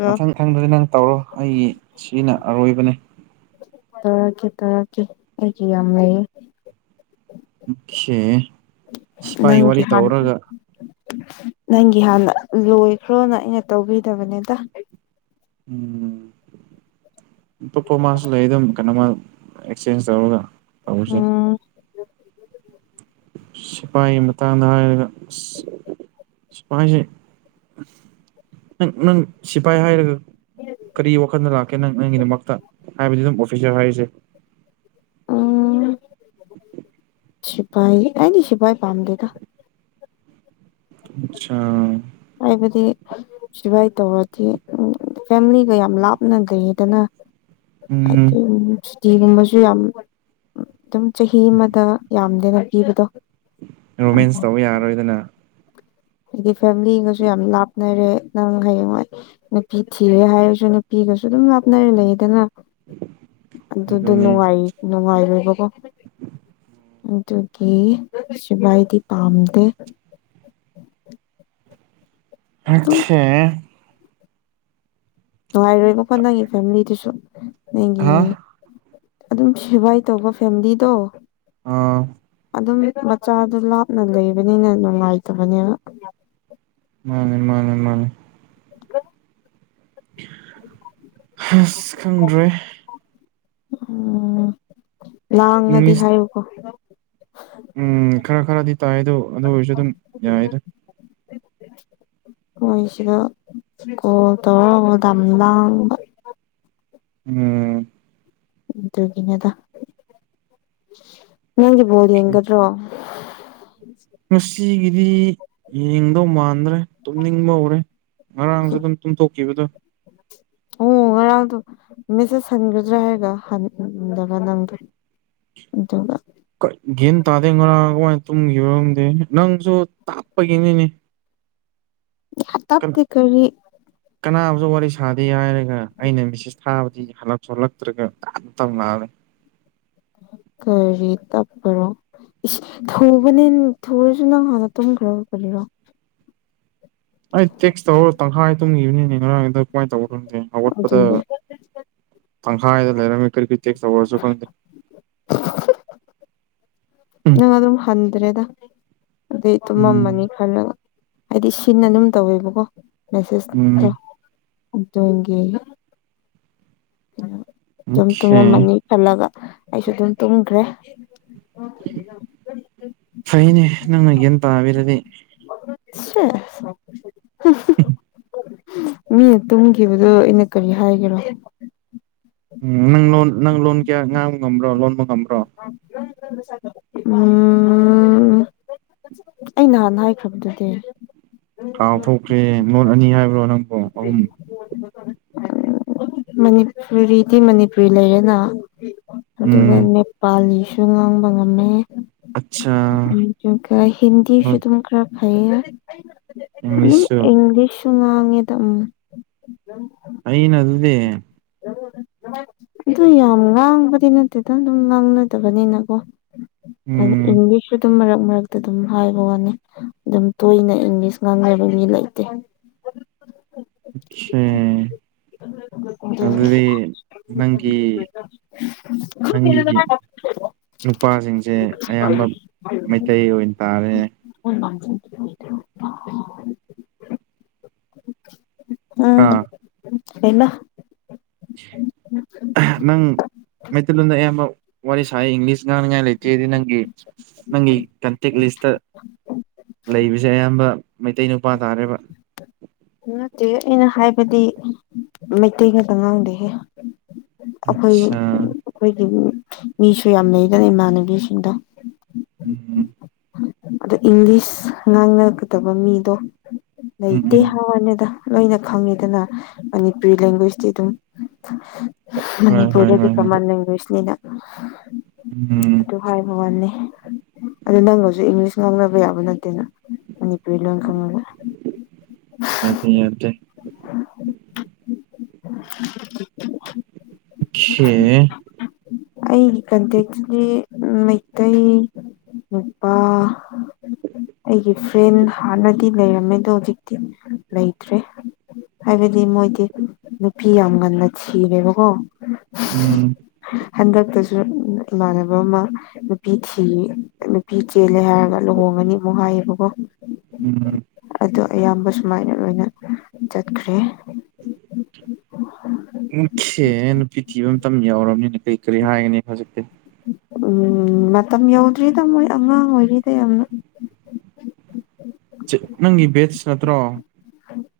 ꯔꯣ ꯃꯊꯪ ꯈꯪꯗꯔꯥ ꯅꯪ ꯇꯧꯔꯣ ꯑꯩ ꯁꯤꯅ ꯑꯔꯣꯏꯕꯅꯦ ꯇꯧꯔꯛꯀꯦ ꯇꯧꯔꯛꯀꯦ ꯑꯩꯒꯤ ꯌꯥꯝ ꯂꯩꯌꯦ ꯎꯛꯈꯦ ꯁꯤꯄꯥꯏ ꯅꯪꯒꯤ ꯋꯥꯔꯤ ꯍꯥꯟ ꯇꯧꯔꯒ ꯅꯪꯒꯤ ꯍꯥꯟꯅ ꯂꯣꯏꯈ꯭ꯔꯣꯅ ꯑꯩꯅ ꯇꯧꯕꯤꯗꯕꯅꯤꯗ ꯎꯝ ꯄꯨꯄꯇꫭ ꯃꯥꯁꯨ ꯂꯩꯔꯉ ꯀꯩꯅꯣꯃꯥ ꯑꯦꯛꯆꯦꯟꯖ ꯇꯧꯔꯒ ꯇꯧꯔꯁꯦ ꯎꯝ ꯁꯤꯐꯥꯏ ꯃꯇꯥꯡꯗ ꯍꯥꯏꯔꯒ ꯑꯁ ꯁꯤꯄꯥꯏꯁꯦ ꯎꯝ ꯅꯪ ꯁꯤꯐꯥꯏ ꯍꯥꯏꯔꯒ ꯀꯔꯤ ꯋꯥꯈꯟꯗ ꯂꯥꯛꯀꯦ ꯅꯪ ꯅꯪꯒꯤꯗꯃꯛꯇ ꯍꯥꯏꯕꯗꯤ ꯗꯨꯝ ꯑꯣꯐꯤꯁꯦꯜ ꯍꯥꯏꯒꯦꯁꯦ ꯁꯤꯄꯥꯏ ꯑꯩꯗꯤ ꯁꯤꯐꯥꯏ ꯄꯥꯝꯗꯦꯗ ꯆꯥ [unintelligible] ꯍꯥꯏꯕꯗꯤ ꯁꯤꯕꯥꯏ ꯇꯧꯔꯗꯤ ꯐꯦꯃꯤꯂꯤꯒ ꯌꯥꯝ ꯂꯥꯞꯅ ꯒꯩꯔꯦꯗꯅ ꯎꯝ ꯍꯥꯏꯗꯤ ꯁꯨꯇꯤꯒꯨꯝꯕꯁꯨ ꯌꯥꯝ ꯑꯗꯨꯝ ꯆꯍꯤ ꯑꯃꯗ ꯌꯥꯝꯗꯦꯗꯥ ꯄꯤꯕꯗꯣ ꯔꯣꯃꯦꯟꯁ ꯇꯧ ꯌꯥꯔꯣꯏꯗꯅ ꯑꯩꯗꯤ ꯐꯦꯃꯤꯂꯤꯒꯁꯨ ꯌꯥꯝ ꯂꯥꯞꯅꯔꯦ ꯅꯪ ꯍꯌꯦꯡꯋꯥꯏ ꯅꯨꯄꯤ ꯊꯤꯔꯦ ꯍꯥꯏꯔꯁꯨ ꯅꯨꯄꯤ ꯒꯁꯨ ꯑꯗꯨꯝ ꯂꯞꯅꯔ ꯂꯩꯔꯦꯗꯅ ꯑꯗꯨꯗꯣ ꯑꯗꯨꯅꯦ ꯅꯨꯡꯉꯥꯏ ꯅꯨꯡꯉꯥꯏꯔꯣꯏꯕꯀꯣ ꯑꯗꯨꯒꯤ ꯁꯤꯕꯥꯏꯗꯤ ꯄꯥꯝꯗꯦ ꯑꯗꯨꯝ ꯑꯠꯊꯤꯏ ꯅꯨꯡꯉꯥꯏꯔꯣꯏꯕꯀꯣ ꯅꯪꯒꯤ ꯐꯦꯃꯤꯂꯤꯗꯨꯁꯨ ꯅꯪꯒꯤ ꯍꯥ ꯑꯗꯨꯝ ꯁꯤꯕꯥꯏ ꯇꯧꯕ ꯐꯦꯃꯤꯂꯤꯗꯣ ꯑꯥ ꯑꯗꯨꯝ ꯃꯆꯥꯗꯨ ꯂꯥꯞꯅ ꯂꯩꯕꯅꯤꯅ ꯅꯨꯡꯉꯥꯏꯇꯕꯅꯦꯕ ꯃꯥꯅꯦ ꯃꯥꯅꯦ ꯃꯥꯅꯦ ꯑ ꯍꯥꯁ ꯈꯪꯗ꯭ꯔꯦ ꯎꯝ ꯂꯥꯡꯉꯗꯤ ꯏꯪꯂꯤꯁ ꯍꯥꯏꯌꯨꯀꯣ ꯎꯝ ꯈꯔ ꯈꯔꯗꯤ ꯇꯥꯏꯌꯦꯗꯨ ꯑꯗꯨ ꯑꯣꯏꯔꯁꯨ ꯑꯗꯨꯝ ꯌꯥꯏꯗ ꯃꯣꯏ ꯁꯤꯗ ꯀꯣꯜ ꯇꯧꯔꯥ ꯗꯝ ꯂꯥꯡꯕ ꯎꯝ ꯑꯗꯨꯒꯤꯅꯦꯗ ꯅꯪꯗꯤ ꯕꯣꯜ ꯑꯣꯀꯦ ꯌꯦꯡꯒꯗ꯭ꯔꯣ ꯉꯁꯤꯒꯤꯗꯤ ꯌꯦꯡꯗꯧ ꯃꯥꯟꯗ꯭ꯔꯦ ꯇꯨꯝꯅꯤꯡꯕ ꯍꯧꯔꯦ ꯉꯔꯥꯡꯁꯨ ꯑꯗꯨꯝ ꯇꯨꯝꯊꯣꯛꯈꯤꯕꯗꯣ ꯑꯣ ꯉꯔꯥꯡꯗꯣ ꯃꯦꯁꯦꯁ ꯍꯟꯒꯗ꯭ꯔꯥ ꯍꯥꯏꯔꯒ ꯍꯟꯗꯕ ꯅꯪꯗꯣ ꯎꯗꯦꯕ ꯀ ꯒꯦꯟ ꯇꯥꯗꯦ ꯉꯔꯥꯡ ꯀꯃꯥꯏꯅ ꯇꯨꯝꯈꯤꯕꯔꯝꯗꯦ ꯅꯪꯁꯨ ꯇꯥꯠꯄꯒꯤꯅꯤꯅꯦ ꯇꯞꯗꯤ ꯀꯔꯤ ꯀꯅꯥꯕꯨꯁꯨ ꯋꯥꯔꯤ ꯁꯥꯗꯦ ꯍꯥꯏꯔꯒ ꯑꯩꯅꯦꯁꯁ ꯊꯥꯕꯗ ꯍꯂꯛꯂꯛꯇꯔꯒ ꯇꯧꯅꯔꯦ ꯀꯔꯤ ꯇꯄ꯭ꯔꯣ ꯊꯨꯕꯅꯦ ꯊꯨꯔꯁꯨ ꯅꯪ ꯍꯥꯟꯅ ꯇꯨꯝꯈ꯭ꯔꯕꯅꯤꯔꯣ ꯑꯩ ꯇꯦꯛꯁ ꯇꯧꯔꯣ ꯇꯪꯈꯥꯏ ꯇꯨꯝꯈꯤꯕꯅꯤꯅꯦ ꯉꯔꯥꯡꯗ ꯀꯃꯥꯏ ꯇꯧ ꯈꯪꯗꯦ ꯑꯋꯥꯠꯄꯗ ꯑꯗꯨꯅꯦ ꯇꯪꯈꯥꯏꯗ ꯂꯩꯔꯝꯃꯤ ꯀꯔꯤ ꯀꯔꯤ ꯇꯦꯛꯁ ꯇꯧ ꯑꯣꯏꯔꯁꯨ ꯈꯪꯗꯦ ꯎꯝ ꯅꯪ ꯑꯗꯨꯝ ꯍꯟꯗ꯭ꯔꯦꯗ ꯑꯗꯨꯩ ꯎꯝ ꯑꯗꯨꯝꯃꯝꯃꯅꯤ ꯈꯜꯂꯒ ꯍꯥꯏꯗꯤ ꯁꯤꯅ ꯑꯗꯨꯝ ꯇꯧꯋꯦꯕꯀꯣ ꯎꯝ ꯃꯦꯁꯦꯁꯇꯣ ꯑꯗꯨꯗꯒꯦ ꯑꯗꯨꯝ ꯑꯣꯈꯦ ꯇꯨꯝꯉꯝꯃꯅꯤ ꯈꯜꯂꯒ ꯑꯩꯁꯨ ꯑꯗꯨꯝ ꯇꯨꯝꯈ꯭ꯔꯦ ꯐꯩꯅꯦ ꯅꯪꯅ ꯒ꯭ꯌꯥꯟ ꯇꯥꯕꯤꯔꯗꯤ ꯁ ꯎꯝ ꯃꯤꯅ ꯇꯨꯝꯈꯤꯕꯗꯣ ꯑꯩꯅ ꯀꯔꯤ ꯍꯥꯏꯒꯦꯔꯣ ꯎꯝ ꯅꯪ ꯂꯣꯟ ꯅꯪ ꯂꯣꯟ ꯀꯌꯥ ꯉꯥꯡꯕ ꯉꯝꯕ꯭ꯔꯣ ꯂꯣꯟꯕ ꯉꯝꯕ꯭ꯔꯣ ꯎꯝ ꯑꯩ ꯅꯍꯥꯟꯅ ꯍꯥꯏꯈ꯭ꯔꯕꯗꯨꯗꯤ ꯀꯥꯎ ꯊꯣꯛꯇ꯭ꯔꯦ ꯅꯣꯠ ꯑꯅꯤ ꯍꯥꯏꯕ꯭ꯔꯣ ꯅꯪꯕꯨꯣ ꯑꯍꯨꯝ ꯃꯅꯤꯄꯨꯔꯤꯗꯤ ꯃꯅꯤꯄꯨꯔꯤ ꯂꯩꯔꯦꯅ ꯑꯗꯨꯒ ꯎꯝ ꯅꯦꯄꯥꯂꯤ ꯁꯨ ꯉꯥꯡꯕ ꯉꯝꯃꯦ ꯑꯠꯆꯥ ꯎ ꯀ ꯍꯤꯟꯗꯤꯁꯨ ꯍꯣꯏ ꯇꯨꯃ ꯈꯔ ꯈꯥꯏ ꯏꯪꯂꯤꯁꯁꯨ ꯁꯨ ꯉꯥꯡꯉꯦ ꯇꯝ ꯑꯩꯩꯅ ꯑꯗꯨꯗꯦ ꯑꯗꯨ ꯌꯥꯝ ꯉꯥꯡꯕꯗꯤ ꯅꯠꯇꯦꯗꯪ ꯑꯗꯨꯝ ꯉꯥꯡꯅꯗꯕꯅꯤꯅꯀꯣ ꯑ ꯎꯝ ꯏꯪꯂꯤꯁ ꯑꯗꯨꯝ ꯃꯔꯛ ꯃꯔꯛꯇ ꯑꯗꯨꯝ ꯍꯥꯏꯕ ꯋꯥꯅꯤ ꯑꯗꯨꯝ ꯇꯣꯏꯅ ꯏꯪꯂꯤꯁ ꯉꯥꯡꯅꯕ ꯃꯤ ꯂꯩꯇꯦ ꯑꯆꯥꯦ ꯎ ꯅꯪꯒꯤ ꯅꯪꯒꯤ ꯅꯨꯄꯥꯁꯤꯡꯁꯦ ꯑꯌꯥꯝꯕ ꯃꯩꯇꯩ ꯑꯣꯏꯅ ꯇꯥꯔꯦ ꯎꯝ ꯍꯩꯃꯥ ꯎ ꯎ ꯃꯩꯇꯩꯂꯣꯟꯝꯗ ꯑꯌꯥꯝꯕ ꯋꯥꯔꯤ ꯁꯥꯏ ꯏꯪꯂꯤꯁ ꯉꯥꯡꯅꯉꯥꯏ ꯂꯩꯇꯦꯗꯤ ꯅꯪꯒꯤ ꯅꯪꯒꯤ ꯀꯇꯦꯛꯒ ꯂꯤꯁꯇ ꯂꯩꯕꯁꯦ ꯑꯌꯥꯝꯕ ꯃꯩꯇꯩ ꯅꯨꯄꯥ ꯇꯥꯔꯦꯕ ꯑꯩꯅ ꯍꯥꯏꯕꯗꯤ ꯃꯩꯇꯩ ꯉꯥꯛꯇ ꯉꯥꯡꯗꯦꯍꯦ ꯑꯩꯈꯣꯏ ꯑꯠꯆꯥ ꯑꯩꯈꯣꯏꯒꯤ ꯃꯤꯁꯨ ꯌꯥꯝ ꯂꯩꯗꯅ ꯏꯃꯥꯟꯅꯕꯤꯁꯤꯡꯗ ꯎꯝꯝ ꯑꯗꯣ ꯏꯪꯂꯤꯁ ꯉꯥꯡꯅꯒꯗꯕ ꯃꯤꯗꯣ ꯎꯝ ꯂꯩꯇꯦ ꯎꯝ ꯍꯋꯥꯅꯤꯗ ꯂꯣꯏꯅ ꯈꯪꯉꯤꯗꯅ ꯃꯅꯤꯄꯨꯔꯤ ꯂꯦꯡꯒ꯭ꯋꯦꯁꯇꯤ ꯑꯗꯨꯝ ꯍꯣꯏ ꯍꯣꯏ ꯃꯅꯤꯄꯨꯔꯗꯗꯤ ꯍꯣꯏ ꯍꯣꯏ ꯀꯃꯟ ꯂꯦꯡꯒ꯭ꯋꯦꯁꯅꯤꯅ ꯎꯝ ꯑꯗꯨ ꯍꯥꯏꯕꯥ ꯋꯥꯅꯦ ꯑꯗꯨ ꯅꯪꯒꯁꯨ ꯏꯪꯂꯤꯁ ꯉꯥꯡꯅꯕ ꯌꯥꯕ ꯅꯠꯇꯦꯅ ꯃꯅꯤꯄꯨꯔꯤ ꯂꯣꯟ ꯈꯪꯉꯒ ꯑ ꯌꯥꯗꯦ ꯌꯗꯦ ꯒ ꯁꯦ ꯑꯩꯒꯤ ꯀꯟꯇꯦꯛꯁꯤꯒꯤ ꯃꯩꯇꯩ ꯅꯨꯄꯥ ꯑꯩꯒꯤ ꯐ꯭ꯔꯦꯟ ꯍꯥꯟꯅꯗꯤ ꯂꯩꯔꯝꯃꯦ ꯑꯗꯣ ꯍꯧꯖꯤꯛꯇꯤ ꯂꯩꯇ꯭ꯔꯦ ꯍꯥꯏꯕꯗꯤ ꯃꯣꯏꯗꯤ ꯅꯨꯄꯤ ꯌꯥꯝ ꯉꯟꯅ ꯊꯤꯔꯦꯕꯀꯣ ꯎꯝ ꯍꯟꯗꯛꯇꯁꯨ ꯏꯃꯥꯟꯅꯕ ꯑꯃ ꯅꯨꯄꯤ ꯊꯤ ꯅꯨꯄꯤ ꯆꯦꯜꯂꯦ ꯍꯥꯏꯌꯦꯕꯥ ꯂꯨꯍꯣꯡ ꯅꯤ ꯃꯣ ꯍꯥꯏꯕꯒꯣ ꯎꯝ ꯑꯗꯨ ꯑꯌꯥꯝꯕ ꯁꯨꯃꯥꯏꯅ ꯂꯣꯏꯅ ꯆꯠꯈ꯭ꯔꯦ ꯁ ꯅꯨꯄꯤ ꯊꯤꯕ ꯃꯇꯝ ꯌꯥꯎꯔꯕꯅꯤꯅ ꯀꯔꯤ ꯀꯔꯤ ꯍꯥꯏꯒꯅꯤ ꯍꯧꯖꯤꯛꯇꯤ ꯎꯝ ꯃꯇꯝ ꯌꯧꯗ꯭ꯔꯤꯗ ꯃꯣꯏ ꯑꯉꯥꯡ ꯑꯣꯏꯔꯤꯗ ꯌꯥꯝꯅ ꯅꯪꯒꯤ ꯕꯦꯠꯁ ꯅꯠꯇ꯭ꯔꯣ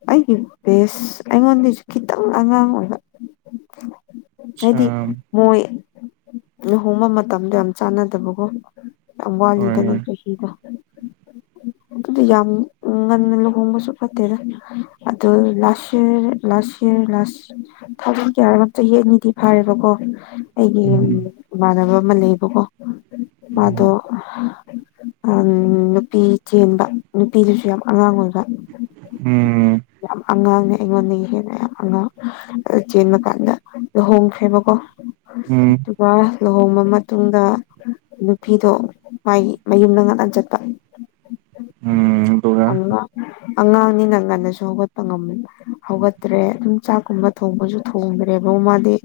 ꯑꯩꯒꯤ ꯕꯦꯁ ꯑꯩꯉꯣꯟꯗꯒꯤꯁꯨ ꯈꯤꯇꯪ ꯑꯉꯥꯡ ꯑꯣꯏꯕ ꯑꯠꯆꯥ ꯍꯥꯏꯗꯤ ꯃꯣꯏ ꯂꯨꯍꯣꯡꯕ ꯃꯇꯝꯗꯣ ꯌꯥꯝ ꯆꯥꯟꯅꯗꯕꯀꯣ ꯌꯥꯝ ꯍꯣꯏ ꯋꯥꯅꯤꯗꯥ ꯍꯣꯏ ꯅꯪꯒꯤ ꯄꯨꯟꯁꯤꯗꯨ ꯑꯗꯨꯗꯤ ꯌꯥꯝ ꯉꯟꯅ ꯂꯨꯍꯣꯡꯕꯁꯨ ꯐꯠꯇꯦꯗ ꯑꯗꯨ ꯂꯥꯁ ꯂꯥꯁ ꯌꯔꯥ ꯀꯌꯥ ꯅꯤꯗꯤ ꯐꯥꯔꯦꯕ ꯀꯣ ꯑꯩꯒꯤ ꯎꯝ ꯏꯃꯥꯟꯅꯕ ꯑꯃ ꯂꯩꯌꯦꯕꯀꯣ ꯎꯝ ꯃꯥꯗꯣ ꯅꯨꯄꯤ ꯆꯦꯟꯕ ꯅꯨꯄꯤꯗꯨꯁꯨ ꯌꯥꯝ ꯑꯉꯥꯡ ꯑꯣꯏꯕ ꯎꯝ ꯌꯥꯝ ꯑꯉꯥꯡꯅꯦ ꯑꯩꯉꯣꯟꯗꯒꯤ ꯍꯦꯟꯅꯌꯥꯝ ꯑꯉꯥꯡ ꯑ ꯆꯦꯟꯕ ꯀꯥꯟꯗ ꯂꯨꯍꯣꯡꯈ꯭ꯔꯦꯕꯀꯣ ꯎꯝ ꯑꯗꯨꯒ ꯂꯨꯍꯣꯡꯕ ꯃꯇꯨꯡꯗ ꯅꯨꯄꯤꯗꯣ ꯃꯥꯒꯤ ꯃꯌꯨꯝꯗ ꯉꯥꯛꯇꯥ ꯆꯠꯄ ꯎꯝ ꯑꯗꯨꯒ ꯑꯃ ꯑꯉꯥꯡꯅꯤꯅ ꯉꯟꯅꯁꯨ ꯍꯧꯒꯠꯄ ꯍꯧꯒꯠꯇ꯭ꯔꯦ ꯑꯗꯨꯝ ꯆꯥꯛꯀꯨꯝꯕ ꯊꯣꯡꯕꯁꯨ ꯊꯣꯡꯗ꯭ꯔꯦꯕ ꯃꯥꯗꯤ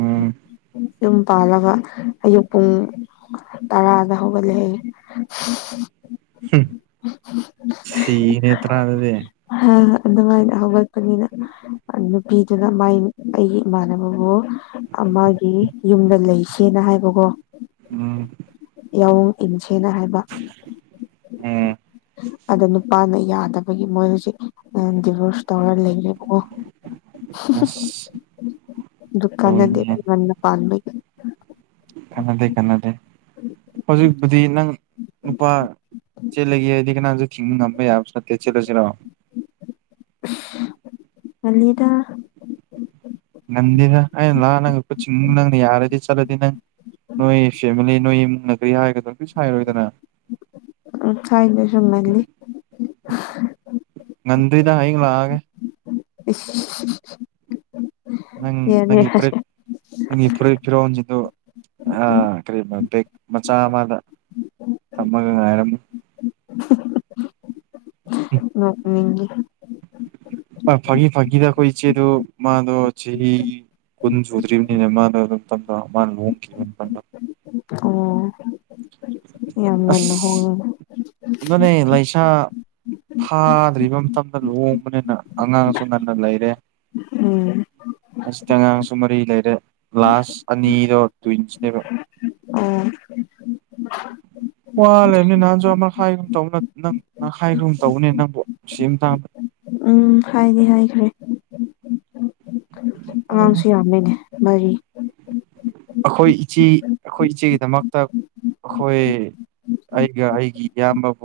ꯑꯥ ꯌꯨꯝ ꯄꯥꯜꯂꯒ ꯑꯌꯨꯛ ꯄꯨꯡ ꯇꯔꯥꯗ ꯍꯧꯒꯠꯂꯦꯌꯦ ꯁꯤꯅꯦ ꯍꯥꯏꯗꯗꯦ ꯅꯨꯡꯉꯥꯏꯅ ꯍꯧꯒꯠꯄꯅꯤꯅ ꯅꯨꯄꯤꯗꯨꯅ ꯃꯥꯏ ꯑꯩꯒꯤ ꯏꯃꯥꯟꯅꯕꯕꯨ ꯑꯃꯒꯤ ꯌꯨꯝꯗ ꯂꯩꯁꯦꯅ ꯍꯥꯏꯕꯀꯣ ꯎꯝ ꯌꯥꯑꯣꯡ ꯏꯟꯁꯦꯅ ꯍꯥꯏꯕ ꯎꯝ ꯑꯗ ꯅꯨꯄꯥꯅ ꯌꯥꯗꯕꯒꯤ ꯃꯣꯏ ꯍꯧꯖꯤꯛ ꯗꯤꯚꯣꯔꯁ ꯇꯧꯔ ꯂꯩꯔꯦꯀꯣ ꯑꯁ ꯗꯨꯀꯥꯟꯗꯤꯅ ꯄꯥꯕ ꯈꯟꯅꯗꯦ ꯈꯟꯅꯗꯦ ꯍꯧꯖꯤꯛꯄꯨꯗꯤ ꯅꯪ ꯅꯨꯄꯥ ꯆꯦꯂꯒꯦ ꯍꯥꯏꯗꯤ ꯀꯅꯥꯝꯁ ꯊꯤꯡꯕ ꯉꯝꯕ ꯌꯥꯕꯁꯨ ꯅꯠꯇꯦ ꯆꯦꯂꯁꯤꯔꯣ ꯑꯗ ꯉꯗ ꯑ ꯂ ꯅꯪ ꯆꯤꯡ ꯅꯪ ꯌꯥꯔꯗꯤ ꯆꯠꯂꯗꯤ ꯅꯪ ꯅꯣꯏ ꯐꯦꯃꯤꯂꯤ ꯅꯣꯏ ꯏꯃꯨꯡꯅ ꯀꯔꯤ ꯍꯥꯏꯔꯒꯗꯣ ꯁꯥꯏꯔꯣꯏꯗꯅ ꯎ ꯆꯥꯏꯗꯁꯅꯂꯤ ꯉꯟꯗ꯭ꯗ ꯍꯥꯏ ꯉꯂꯥꯒ [unintelligible] ꯅꯪ ꯌꯥꯔꯦ ꯅꯪ ꯏ꯭ꯔꯦ ꯪꯒꯤ ꯐ ꯐꯤꯔꯣꯜꯁꯤꯗꯨ ꯀꯔꯤ ꯕꯦꯛ ꯃꯆꯥ ꯑꯃꯗ ꯊꯃꯒ ꯉꯔꯝ ꯅ ꯃꯤ ꯐꯥꯤ ꯐꯥꯒꯤꯗ ꯑꯩꯈꯣꯏ ꯏ ꯆꯦꯗꯨ ꯃꯥꯗ ꯆꯍꯤ ꯀꯨꯟ ꯁꯨꯗ꯭ꯔꯤꯕꯅꯤꯅ ꯂ ꯑꯣ ꯌꯥꯝꯃꯦꯟꯅ ꯍ ꯑꯁ ꯑꯗꯨꯅꯦ ꯂꯩꯥꯏꯁꯥ ꯐꯥꯗ꯭ꯔꯤꯕ ꯃꯇꯝꯗ ꯂꯨꯍꯣꯡꯕꯅꯤꯅ ꯑꯉꯥꯡꯁꯨ ꯉꯟꯅ ꯂꯩꯔꯦ ꯎꯝ ꯑꯁ ꯇꯉꯥꯡ ꯁꯃꯔꯤ ꯂꯩꯔꯦ ꯂꯥꯁ ꯑꯅꯤꯔꯣ ꯇ꯭ꯋꯤꯟꯁꯅꯦꯕ ꯑꯣ ꯄ ꯄꯨꯋꯥꯜ ꯂꯩꯦ ꯑꯅ ꯅꯅꯥꯖ ꯑꯃ ꯍꯥꯏꯈ꯭ꯔꯨꯝ ꯇꯧꯅ ꯅꯪ ꯅꯪ ꯍꯥꯏꯈ꯭ꯔꯨꯝ ꯇꯧꯕꯅꯦ ꯅꯪꯕꯨ ꯅꯨꯡꯁꯤ ꯑꯃ ꯇꯥꯡꯕ ꯎꯝ ꯍꯥꯏꯗꯤ ꯍꯥꯏꯈ꯭ꯔꯦ ꯑꯉꯥꯡꯁꯨ ꯌꯥꯝꯃꯤꯅꯦ ꯃꯔꯤ ꯑꯩꯈꯣꯏ ꯏꯆꯦ ꯑꯩꯈꯣꯏ ꯏꯆꯦꯒꯤꯗꯃꯛꯇ ꯑꯩꯈꯣꯏ ꯑꯩꯒ ꯑꯩꯒꯤ ꯏꯌꯥꯝꯕꯕꯨ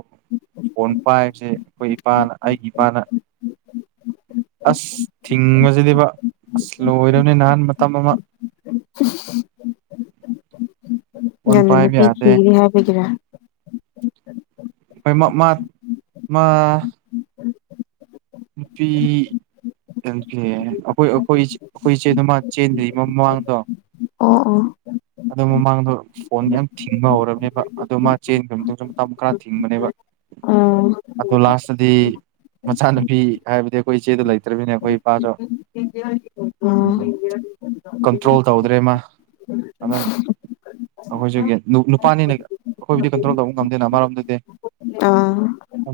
ꯐꯣꯟ ꯄꯥꯏꯕꯁꯦ ꯑꯩꯈꯣꯏ ꯏꯄꯥꯅ ꯑꯩꯒꯤ ꯏꯄꯥꯅ ꯑꯁ ꯊꯤꯡꯉꯁꯤꯗꯤꯕ ꯑꯁ ꯂꯣꯏꯔꯕꯣꯅꯦ ꯅꯍꯥꯟ ꯃꯇꯝ ꯑꯃ ꯎꯝ ꯎ ꯎ ꯎ [inaudible] ꯐꯣꯟ ꯌꯥꯝꯗ ꯄꯥꯏꯕ ꯄꯤꯈꯤꯒ꯭ꯔꯦ ꯍꯥꯏꯕꯤꯒꯤꯔꯥ ꯑꯣꯏ ꯃ ꯃ ꯃ ꯐꯤ ꯑꯩꯈꯣꯏ ꯑꯩꯈꯣꯏ ꯑꯩꯈꯣꯏ ꯏꯆꯦꯗꯃ ꯆꯦꯟꯗ꯭ꯔꯤꯃ ꯃꯃꯥꯡꯗꯣ ꯑꯣ ꯑꯣ ꯑꯗꯣ ꯃꯃꯥꯡꯗꯣ ꯐꯣꯟ ꯌꯥꯝ ꯊꯤꯡꯉ ꯍꯧꯔꯕꯅꯦꯕ ꯑꯗꯣ ꯃꯥ ꯆꯦꯟꯗꯧꯁꯨ ꯃꯇꯝ ꯈꯔ ꯊꯤꯡꯕꯅꯦꯕ ꯑꯥ ꯑꯣ ꯂꯥꯁꯇꯗꯤ ꯃꯁꯥꯅ ꯐꯤ ꯍꯥꯏꯕꯗꯤ ꯑꯩꯈꯣꯏ ꯏꯆꯦꯗ ꯂꯩꯇ꯭ꯔꯕꯤꯅꯦ ꯑꯩꯈꯣꯏ ꯏꯄꯥꯁꯨ ꯎ ꯀꯟꯇ꯭ꯔꯣꯜ ꯇꯧꯗ꯭ꯔꯦ [unintelligible] ꯑꯩꯈꯣꯏꯁꯨꯒꯤ ꯅꯨꯄꯥꯅꯤꯅ ꯑꯩꯈꯣꯏꯕꯨꯗꯤ ꯀꯟꯇ꯭ꯔꯣꯜ ꯇꯧꯕ ꯉꯝꯗꯦꯅ ꯃꯔꯝꯗꯨꯗꯤ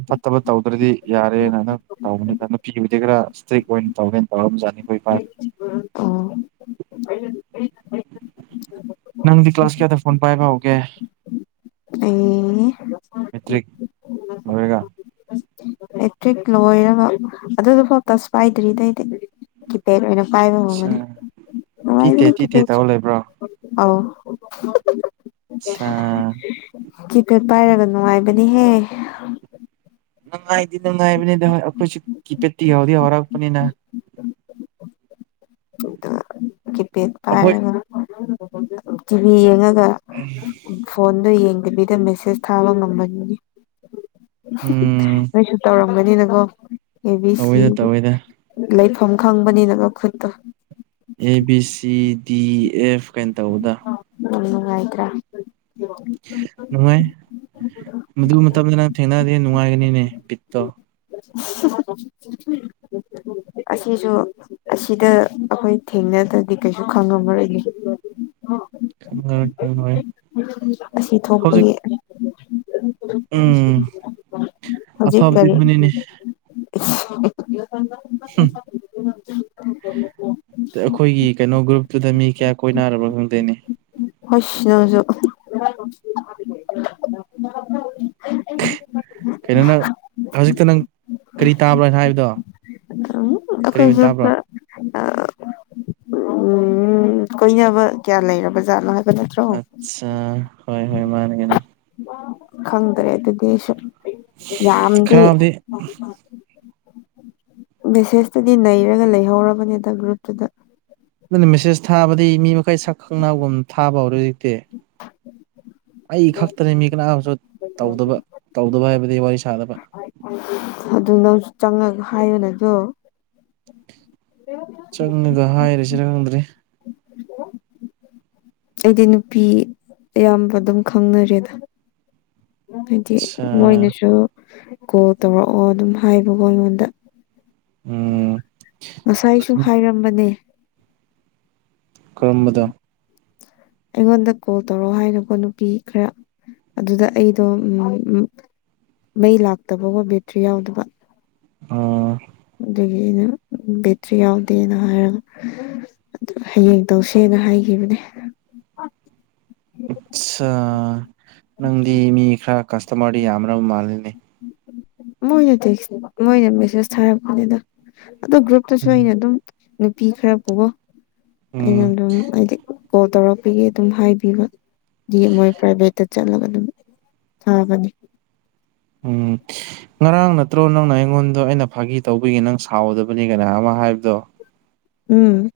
ꯐꯠꯇꯕ ꯇꯧꯗ꯭ꯔꯗꯤ ꯌꯥꯔꯦꯅ ꯍꯟ ꯇꯧꯕꯅꯤꯗ ꯅꯨꯄꯤ ꯑꯣꯏꯗꯤ ꯈꯔ ꯏꯁꯇ꯭ꯔꯤꯛ ꯑꯣꯏꯅ ꯇꯧꯒꯦꯅ ꯇꯧꯔꯝꯖꯥꯠꯅꯤ ꯑꯩꯈꯣꯏ ꯏꯅꯤꯦ [unintelligible] ꯑꯣ ꯅꯪꯗꯤ ꯀ꯭ꯂꯥꯁ ꯀꯌꯥꯗ ꯐꯣꯟ ꯄꯥꯏꯕ ꯍꯧꯒꯦ ꯑꯩ ꯃꯦꯇ꯭ꯔꯤꯛ ꯃꯔꯦꯒ ꯑꯦꯂꯦꯛꯇ꯭ꯔꯤꯛ ꯂꯣꯏꯔꯕ ꯑꯗꯨꯗꯨꯐꯥꯎ ꯇꯁ ꯄꯥꯏꯗ꯭ꯔꯤꯗꯩꯗꯤ ꯀꯤꯄꯦꯗ ꯑꯣꯏꯅ ꯄꯕ ꯑꯠꯆꯥ ꯇꯤ ꯇꯦ ꯇꯤ ꯇꯦ ꯍꯉꯥꯏꯕꯅꯦ ꯇꯧꯔ ꯂꯩꯕ꯭ꯔꯣ ꯑꯧ ꯑꯠꯆꯥ [unintelligible] ꯀꯤꯄꯦꯗ ꯄꯥꯏꯔꯒ ꯅꯨꯡꯉꯥꯏꯕꯅꯤꯍꯦ ꯅꯨꯡꯉꯥꯏꯗꯤ ꯅꯨꯡꯉꯥꯏꯕꯅꯤꯗ ꯑꯩꯈꯣꯏꯁꯨ ꯀꯤꯄꯦꯠꯇꯤ ꯌꯥꯎꯗꯤ ꯍꯧꯔꯛꯄꯅꯤꯅ ꯎꯝ [inaudible] ꯀꯤꯄꯦꯗ ꯄꯥꯏꯔꯒ ꯇꯤꯚꯤ ꯌꯦꯡꯉꯒ ꯐꯣꯟꯗꯣ ꯌꯦꯡ ꯇꯤꯚꯤꯗ ꯃꯦꯁꯦꯁ ꯊꯥꯕ ꯉ ꯎꯝ ꯅꯣꯏꯁꯨ ꯇꯧꯔ ꯈꯪꯕꯅꯤꯅꯀꯣ ꯑꯦꯕꯤ ꯁꯤ ꯇꯧꯋꯦꯗ ꯇꯧꯋꯦꯗ ꯂꯩꯐꯝ ꯈꯪꯕꯅꯤꯅꯀꯣ ꯈꯨꯠꯇꯣ A B C D F ꯀꯩꯅ ꯇꯧꯕꯗ ꯌꯥꯝ ꯅꯨꯡꯉꯥꯏꯇ꯭ꯔꯥ ꯅꯨꯡꯥꯏ ꯃꯗꯨ ꯃꯅ ꯊꯦꯡꯅ ꯅꯅꯨꯡꯉꯥꯏ ꯀꯅꯤꯅꯦ ꯕꯤꯠꯇꯣ [unintelligible] ꯑꯁꯤꯁꯨ ꯑꯁꯤꯗ ꯑꯩꯈꯣꯏ ꯊꯦꯡꯅꯗ꯭ꯔꯗꯤ ꯀꯩꯁꯨ ꯈꯪꯉꯝꯃꯔꯣꯏꯅꯤ ꯑ [unintelligible] ꯈꯪꯣ [unintelligible] ꯏ ꯈꯪꯣꯏ ꯑꯁꯤ ꯊꯣꯛꯄꯒꯤ ꯎꯝ ꯍꯧꯖꯤꯛ ꯑꯐꯕꯗꯤ ꯀꯔꯤ ꯑꯗꯨꯅꯤꯅꯦ ꯌ ꯆꯥꯡ [unintelligible] ꯑꯩꯈꯣꯏꯒꯤ ꯀꯩꯅꯣ ꯒ꯭ꯔꯨꯞꯇꯨꯗ ꯃꯤ ꯀꯌꯥ ꯀꯣꯏꯅꯔꯕ ꯈꯪꯗꯣꯏꯅꯤ ꯍꯁ ꯅ ꯍꯧꯁꯨ ꯀꯩꯅꯅ ꯍꯧꯖꯤꯛꯇ ꯅꯪ ꯀꯔꯤ ꯇꯥꯕ꯭ꯔꯅꯣ ꯍꯥꯏꯕꯗꯣ ꯀꯔꯤ ꯑꯣꯏꯅ ꯇꯥꯕ꯭ꯔꯣ ꯎ ꯀꯣꯏꯅꯕ ꯀꯌꯥ ꯂꯩꯔꯕ ꯖꯥꯠꯅꯣꯍ ꯑꯆꯥ ꯍꯣꯏ ꯍꯣꯏ ꯃꯥꯅꯦꯒꯅ ꯈꯪꯗ꯭ꯔꯦ ꯑ ꯗꯁ ꯈꯔꯞꯗꯤ ꯃꯦꯁꯦꯖꯇꯗꯤ ꯅꯩꯔꯒ ꯂꯩꯍꯧꯔꯕꯅꯦꯗ ꯒ꯭ꯔꯨꯞꯇꯨꯗ ꯅꯪꯅ ꯃꯦꯁꯦꯁ ꯊꯥꯕꯗꯤ ꯃꯤ ꯃꯈꯩ ꯁꯛ ꯈꯪꯅꯕꯒꯨꯝ ꯊꯥꯕ ꯍꯧꯔꯦ ꯍꯧꯖꯤꯛꯇꯤ ꯑꯩ ꯈꯛꯇꯅꯦ ꯃꯤ ꯀꯅꯥꯝꯁꯨ ꯇꯧꯗꯕ ꯇꯧꯗꯕ ꯍꯥꯏꯕꯗꯤ ꯋꯥꯔꯤ ꯁꯥꯗꯕ ꯑꯗꯨ ꯅꯪꯁꯨ ꯆꯪꯉꯒ ꯍꯥꯏꯌꯣꯅꯦ ꯑꯗꯣ ꯆꯪꯉꯒ ꯍꯥꯏꯔꯤꯁꯤ ꯈꯪꯗ꯭ꯔꯦ ꯑꯩꯗꯤ ꯅꯨꯄꯤ ꯑꯌꯥꯝꯕ ꯑꯗꯨꯝ ꯈꯪꯅꯔꯦꯗ ꯍꯥꯏꯗꯤ ꯑꯠꯁꯥ ꯃꯣꯏꯅꯁꯨ ꯀꯣꯜ ꯇꯧꯔꯛꯑꯣ ꯑꯗꯨꯝ ꯍꯥꯏꯕꯀꯣ ꯑꯩꯉꯣꯟꯗ ꯎꯝ ꯉꯁꯥꯏꯁꯨ ꯍꯥꯏꯔꯝꯕꯅꯦ ꯀꯔꯝꯕꯗꯣ ꯑꯩꯉꯣꯟꯗ ꯀꯣꯜ ꯇꯧꯔꯛꯑꯣ ꯍꯥꯏꯅꯀꯣ ꯅꯨꯄꯤ ꯈꯔ ꯑꯗꯨꯗ ꯑꯩꯗꯣ ꯃꯩ ꯂꯥꯛꯇꯕꯀꯣ ꯕꯦꯇ꯭ꯔꯤ ꯌꯥꯎꯗꯕ ꯑꯣ ꯑꯗꯨꯗꯒꯤ ꯑꯩꯅ ꯕꯦꯇ꯭ꯔꯤ ꯌꯥꯎꯗꯦꯅ ꯍꯥꯏꯔꯒ ꯑꯗꯨ ꯍꯌꯦꯡ ꯇꯧꯁꯦꯅ ꯍꯥꯏꯈꯤꯕꯅꯦ ꯎꯝ ꯅꯪꯗꯤ ꯃꯤ ꯈꯔ ꯀꯁꯇꯃꯔꯗꯤ ꯌꯥꯝ꯭ꯔꯕ ꯃꯥꯜꯂꯤꯅꯦ ꯃꯣꯏ ꯅꯇꯁꯤ ꯃꯣꯏꯁꯤ ꯁꯅꯤꯗ ꯑꯗꯨꯗ ꯒ꯭ꯔꯨꯞꯇꯁꯨ ꯎꯝ ꯑꯩꯅ ꯑꯗꯨꯝ ꯅꯨꯄꯤ ꯈꯔ ꯄꯨꯕꯣ ꯑꯩꯅ ꯎꯝ ꯑꯗꯨꯝ ꯍꯥꯏꯗꯤ ꯀꯣꯜ ꯇꯧꯔꯛꯄꯤꯒꯦ ꯑꯗꯨꯝ ꯍꯥꯏꯕꯤꯕ ꯃꯣꯏ ꯄ꯭ꯔꯥꯏꯚꯦꯠꯇ ꯆꯒ ꯑꯗꯨ ꯊꯥꯒꯅꯤ ꯎꯝ ꯉꯔꯥꯡ ꯅꯠꯇ꯭ꯔꯣ ꯅꯪꯅ ꯑꯩꯉꯣꯟꯗꯣ ꯑꯩꯅ ꯐꯥꯒꯤ ꯇꯧꯕꯤꯒꯦ ꯅꯪ ꯁꯥꯎꯗꯕꯅꯤ ꯀꯅꯥ ꯑꯃ ꯍꯥꯏꯕ ꯗꯣ ꯎꯝ